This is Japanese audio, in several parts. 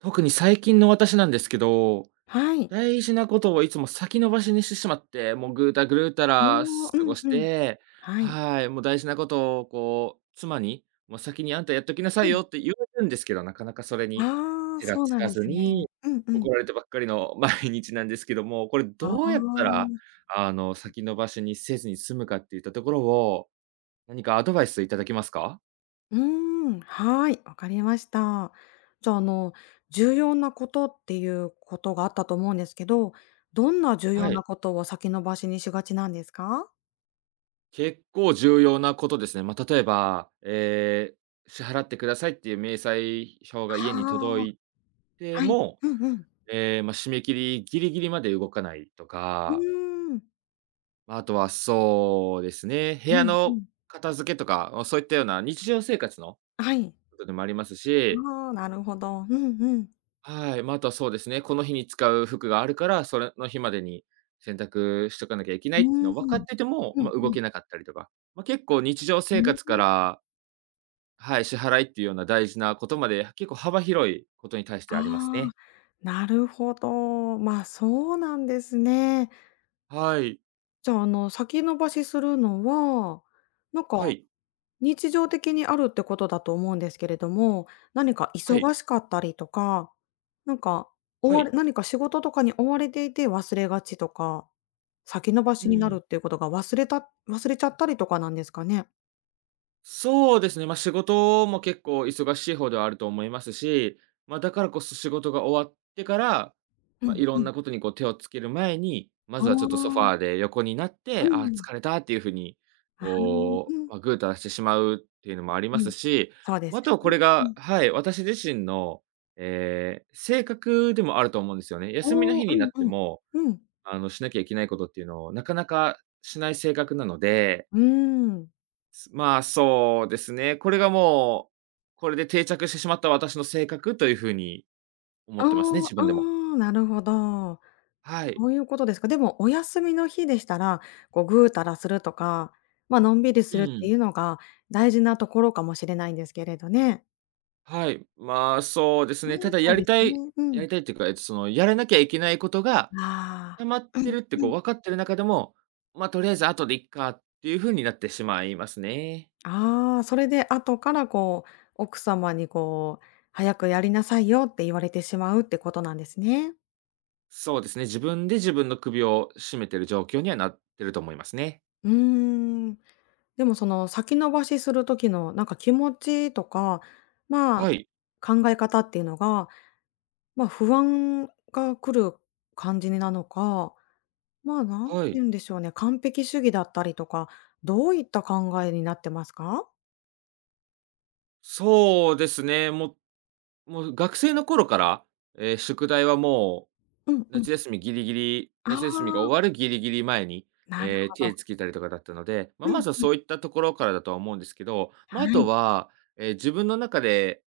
特に最近の私なんですけど、はい。大事なことをいつも先延ばしにしてしまって、もうぐうたぐるうたおらお、う過ごんしうん。て、はい。はい、もう大事なことをこう、妻に、もう先にあんたやっときなさういん。よって言われるんですけど、なかなかそれにああ、手がそうつなんかでずすに、ね。うんうん。怒られてばっかりの 毎日なんですけども、これああ、どうやったら、先延ばしにせずに済むかっていったところを、何かアドバイスいただけますか？うーん、はい、わかりました。じゃあ、重要なことっていうことがあったと思うんですけど、どんな重要はない。ことを先延ばしにしがちなんですか？結構重要なことですね。まあ、例えば、支払ってくださいっていう明細表が家に届ああ、いてはい。も、うんうん。ええ、まあ、締め切りギリギリまで動かないとうか、ーん。ま、ああとはそうですね、部う屋んうのん。片付けとか、ま、そういったような日常生活のはい。ことでもありますし、ああ、なるほど。うんうん。はい、まあ、あとはそうですね、この日に使う服があるから、それの日までに洗濯しとかなきゃいけなういっていうーのん。を分かってても、うんまあ、う動ん。けなかったりとか、まあ、結構日常う生ん。活からはい、支払いっていうような大事なことまで、結構幅広いことに対してあありますあ。ね。なるほど。まあ、そうなんですね。はい。じゃあ、先延ばしするのは、なんはか、い。日常的にあるってことだと思うんですけれども、何かはい。忙しかったりとか、なんか、追はわれい。何か仕事とかに追われていて忘れがちとか、先延ばうしになんるっていうことが忘れちゃったりとかなんですかね？そうですね、まあ、仕事も結構忙しい方ではあると思いますし、まあ、だからこそ仕事が終わってから、うまあ、んいろうんん。なことにこう手をつける前に、まあずはちょっとソファあ、ーで横になっうて、あーん。疲れたっていう風に、ああ、うん。こう、まあ、ぐうたらしてしまうっていうのもありまはすい、し、そうでま、ああすとはこよね。れうがん。はい、私自身の、性格でもあると思うんですよね。休みのお日ーにうなんっうてん。も、うん。しなきゃいけないことっていうのをなかなかしない性格なので、うーん。まあ、そうですね。これがもう、これで定着してしまった私の性格という風に思あってますね、あ、自あ分でも。あなるほど。はい。そういうことですか。でもお休みの日でしたら、こう、ぐうたらするとか、ま、のんびりうするってん。いうのが大事なところかもしれないんですけれどね。はい。まあ、そうですね、ね。ただそやうりですたいね。うやん。りたいっていうか、その、やらなきゃいけないことがあ溜まっあ。うてんるってうこうん。分かってる中でも、ま、あとりあえず後でいっかっていう風になってしまいますね。ああ、それで後からこう、奥様にこう、「早くやりなさいよ」って言われてしまうってことなんですね。そうですね、自分で自分の首を絞めてる状況にはなってると思いますね。うーん。でもその先延ばしする時のなんか気持ちとか、まあ、はい、考え方っていうのがまあ、不安が来る感じになのか、何てはい。言うんでしょうね、完璧主義だったりとか、どういった考えになってますか？そうですね、もう学生の頃から、宿題はもうんう、うん。ああ、夏休みが終わるギリギリ前に、なるええ、ほ手つど。けたりとかだったので、まうあ、まんずはうん。そういったところからだとは思うんですけど、まはあ、あとい。は、自分の中で、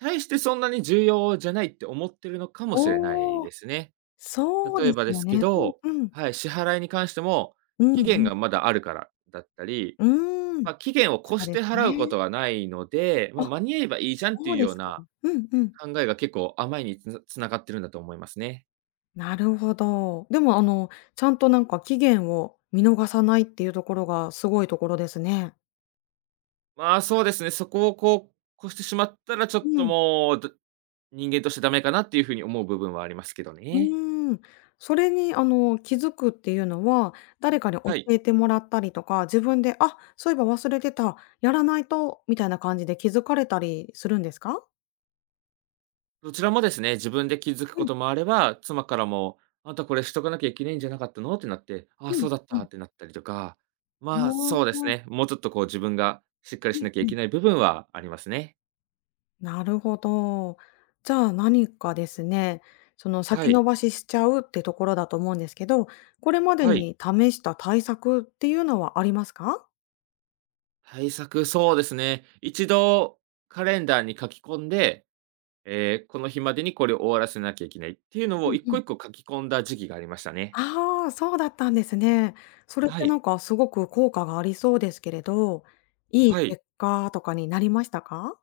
大してそんなに重要じゃないって思ってるのかもしれないおお、ですね。そう例でえばすでよすけね。ど、うんうん。はい、支払いに関しても、う期んう限ん。がまだあるからだったり、うーん、まあ、期限を越そうしでてす払うこね。とはないので、まあ、あ、間に合えばいいじゃんってそいううでよすうか。なうんうん。考えが結構甘いにつながってるんだと思いますね。なるほど。でもちゃんとなんか期限を見逃さないっていうところがすごいところですね。まあ、そうですね、そこをこう、越してしまったら、ちょっうとん。もう、ど人間としてダメかなっていう風に思う部分はありますけどうね。ーん。それに、気づくっていうのは、誰かに教はい。えてもらったりとか、自分で、あ、そういえば忘れてた、やらないと、みたいな感じで気づかれたりするんですか？どちらもですね、自分で気づくうこんともあれば、妻からも、「あんたこれしとかなきゃいけないんじゃなかったの？」ってなって、「ああ、うそんうだっうた」ん。ってなったりとか、まあ、あそうですあ、うね、もうちょっとこう自分がしっかりんしなきゃいうん。けない部分はありますね。なるほど。じゃあ、何かですね、その、は先い。延ばししちゃうってところだと思うんですけど、これまではい。に試した対策っていうのはありますか？対策、そうですね。一度カレンダーに書き込んでこの日までにこれを終わらせなきゃいけないっていうのううをん一う個ん一個書き込んだ時期がありましたね。ああ、そうだったんですね。それっはてない。んかすごく効果がありそうですけれど、いいはい。結果とかになりましたか？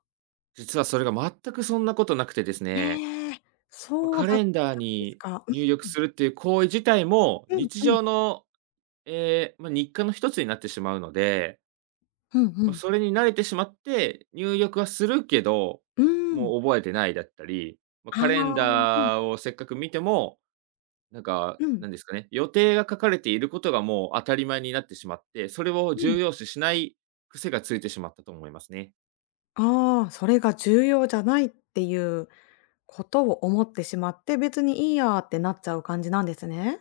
実はそれが全くそんなことなくてですね、ねえ、まそうカだっレンダーたんですにか。入力するっていう行為自体もうん日うんうん。常の、まあ、日課の一つになってしまうので、うんうまあ、ん。それに慣れてしまって入力はするけど、うん。もう覚えてないだったり、まあ、ああ、カレンうんダーをせっかく見ても、なんか、うんなんですかね、予定が書かれていることがもう当たり前になってしまって、それをうん。重要視しない癖がついてしまったと思いますね。ああ、それが重要じゃないっていうことを思ってしまって、別にいいやってなっちゃう感じなんですね。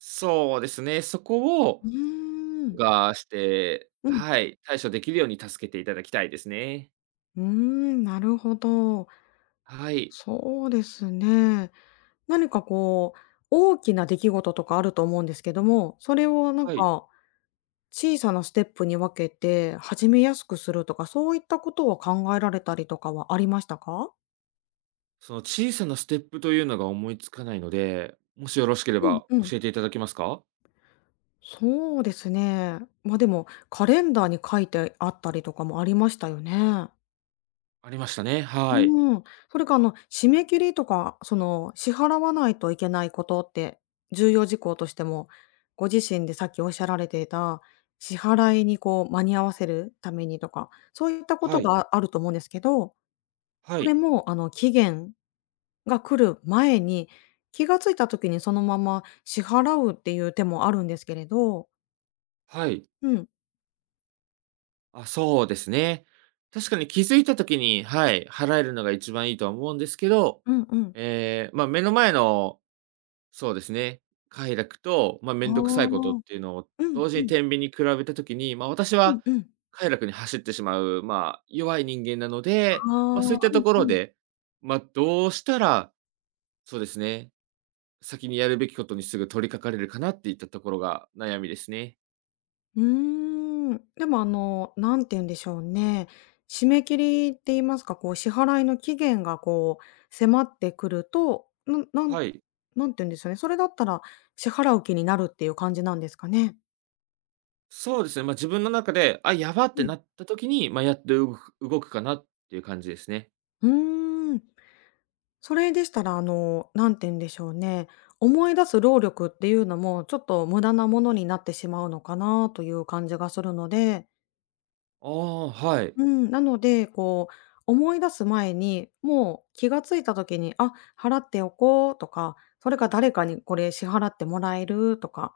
そうですね、そこをうーん。がして、うん。はい、対処できるように助けていただきたいですね。うーん、なるほど。はい。そうですね。何かこう、大きな出来事とかあると思うんですけども、それをなんはい。か小さなステップに分けて始めやすくするとか、そういったことを考えられたりとかはありましたか？その小さなステップというのが思いつかないので、もしよろしけれうんばうん。教えていただけますか？そうですね。ま、でも、カレンダーに書いてあったりとかもありましたよね。ありましたね。うはい。ーん。それか、締め切りとか、その、支払わないといけないことって、重要事項としても、ご自身でさっきおっしゃられていた、支払いにこう間に合わせるためにとか、そういったこはとい。があると思うんですけど、はそれい。も、期限が来る前に、気がついた時にそのまま支払うっていう手もあるんですけれどはい。うん。あ、そうですね。確かに気づいた時に、はい、払えるのが一番いいとは思うんですけど、うんうん。ええ、ま、目の前の、そうですね、快楽と、ま、めああ。んどくさいことっうていうのをん同時うにん。天秤に比べた時に、ま、あ私うはんうん。快楽に走ってしまう、まあ、弱い人間なので、ああ。ま、そういったうとんこうろん。で、ま、あどうしたら、そうですね、先にやるべきことにすぐ取り掛かれるかなっていったところが悩みですね。うーん。でも、何て言うんでしょうね、締め切りって言いますか、こう支払いの期限がこう迫ってくると、なんなんはい。何て言うんですよね、それだったら支払う気になるっていう感じなんですかね？そうですね、まあ、自分の中で、あ、やばっうてん。なった時に、まあ、やっと動くかなっていう感じですね。うーん。それでしたら、何て言うんでしょうね、思い出す労力っていうのも、ちょっと無駄なものになってしまうのかなという感じがするのでああ、はい。うん、なので、こう、思い出す前に、もう気がついた時に、あ、払っておこうとか、それか誰かにこれ支払ってもらえるとか、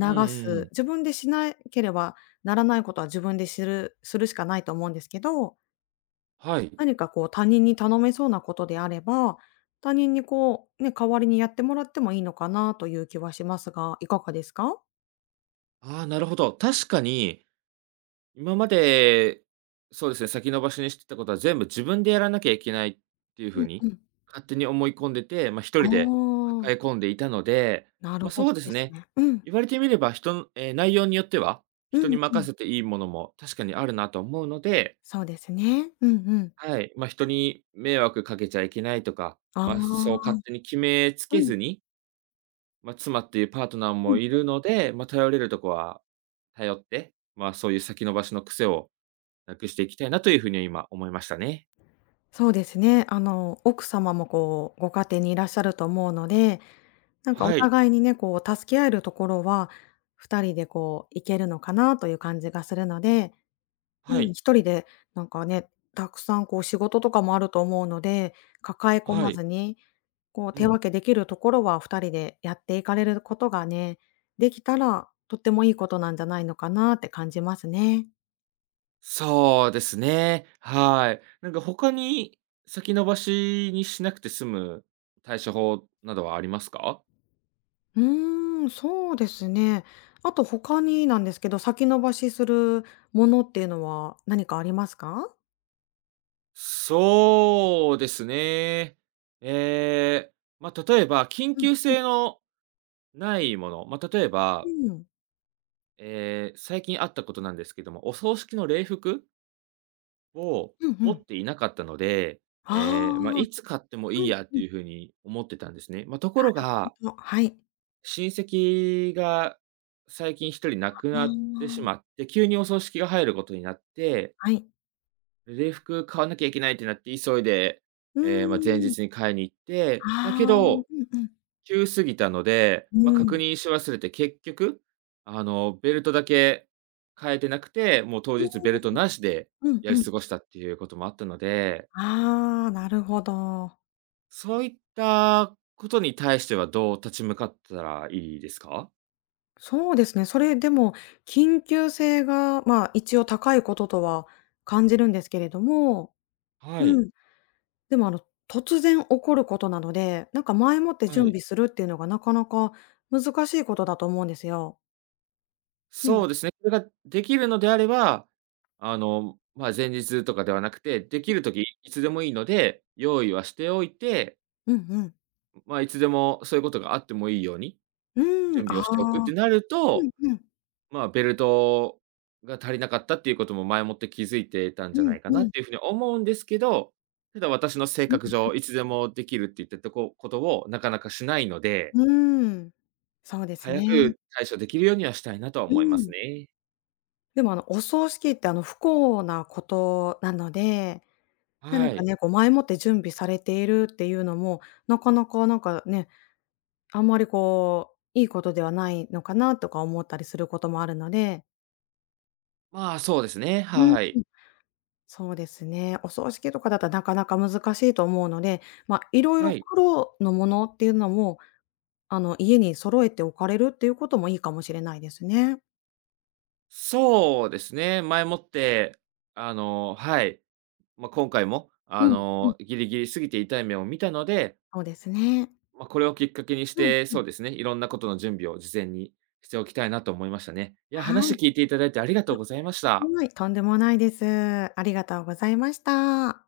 うんうんうす。ん。自分でしなければならないことは自分でするしかないと思うんですけど、はい。何かこう他人に頼めそうなことであれば、他人にこう、ね、代わりにやってもらってもいいのかなという気はしますが、いかがですか？ああ、なるほど。確かに、今まで、そうですね、先延ばしにしてたことは全部自分でやらなきゃいけないっていうう風んうに、ん。勝手に思い込んでて、まあ、一あ人であ、抱え込んでいたので、なるまあ、ほそどうでですすね。ね。うん。言われてみれば、人のええ、内容によっては、う人にんう任ん。せていいものも確かにあるなと思うので、そうですね。うんうん。はい、まあ、人に迷惑かけちゃいけないとか、ああ、まあ、そうう勝手に決めつけずんに、まあ、妻っていうパートナーうもん。いるので、まあ、頼れるとこは頼って、まあ、そういう先延ばしの癖をなくしていきたいなというふうに今思いましたね。そうですね。奥様もこう、ご家庭にいらっしゃると思うので、なんかおはい、互いにね、こう助け合えるところは、2人でこういけるのかなという感じがするので、はうん、い、1人でなんかね、たくさんこう仕事とかもあると思うので、抱え込はまい、ずに、こうう手ん。分けできるところは2人でやっていかれることがね、できたら、とってもいいことなんじゃないのかなって感じますね。そうですね、はい。なんか他に先延ばしにしなくて済む対処法などはありますか？うーん、そうですね。あと他になんですけど、先延ばしするものっていうのは何かありますか？そうですね。ええ、まあ、例えば、緊うん。急性のないもの、まあ、例えうば、ん。ええ、最近あったことなんですけども、お葬式の礼服をうんう持っん。ていなかったので、ああ。ええ、まあ、いつ買ってもういいんやってうん。いうふうに思ってたんですね。まあ、ところほんが、と、はい。親戚が最近一人亡あくなってしあ、まって、急にお葬式が入ることになってはい。礼服買わなきゃいけないってなって急いで、うええ、まあ、前ーん。日に買いに行って、まあ、けああ、うんど、うん。急すぎたので、うまあ、確ん。認し忘れて結局、ベルトだけ変えてなくて、もう当う日んベルトなしでうんやりうん。過ごしたっていうこともあったので、ああ、なるほど。そういったことに対してはどう立ち向かったらいいですか？そうですね。それでも緊急性が、まあ、一応高いこととは感じるんですけれどもはい、うん。でも、突然起こることなので、なんか前もっては準い。備するっていうのがなかなか難しいことだと思うんですよ。うそん。うですね。それができるのであれば、まあ、前日とかではなくて、できるときいつでもいいので、用意はしておいて、うんうん。まあ、いつでもそういうことがあってもいいように、うーん、準備あをしておくっあ。てなるうと、んうん。まあ、ベルトが足りなかったっていうことも前もって気づいてたんうじゃなんいかなうっん。ていうふうに思うんですけど、ただ私の性格う上、いつでもできるって言ったとこことをなかなかしないので、ん。うーん。そうです早ね。く対処できるようにはしたいなとはう思いますん。ね。でも、お葬式って、不幸なことなので、は何かい。ね、こう前もって準備されているっていうのも、なかなかなんかね、あんまりこう、いいことではないのかなとか思ったりすることもあるので。まあ、そうですね、うん。はい。そうですね。お葬式とかだったらなかなか難しいと思うので、まあ、いろは々い。黒のものっていうのも、家に揃えておかれるっていうこともいいかもしれないですね。そうですね。前もって、はい。まあ、今回も、うん、うん。ギリギリ過ぎて痛い目を見たので、そうですね。まあ、これをきっかけにしうん、て、うそん。うですね、いろんなことの準備を事前にしておきたいなと思いましたね。いや、は話い、聞いていただいてありがとうございました。はい、とんでもないです。ありがとうございました。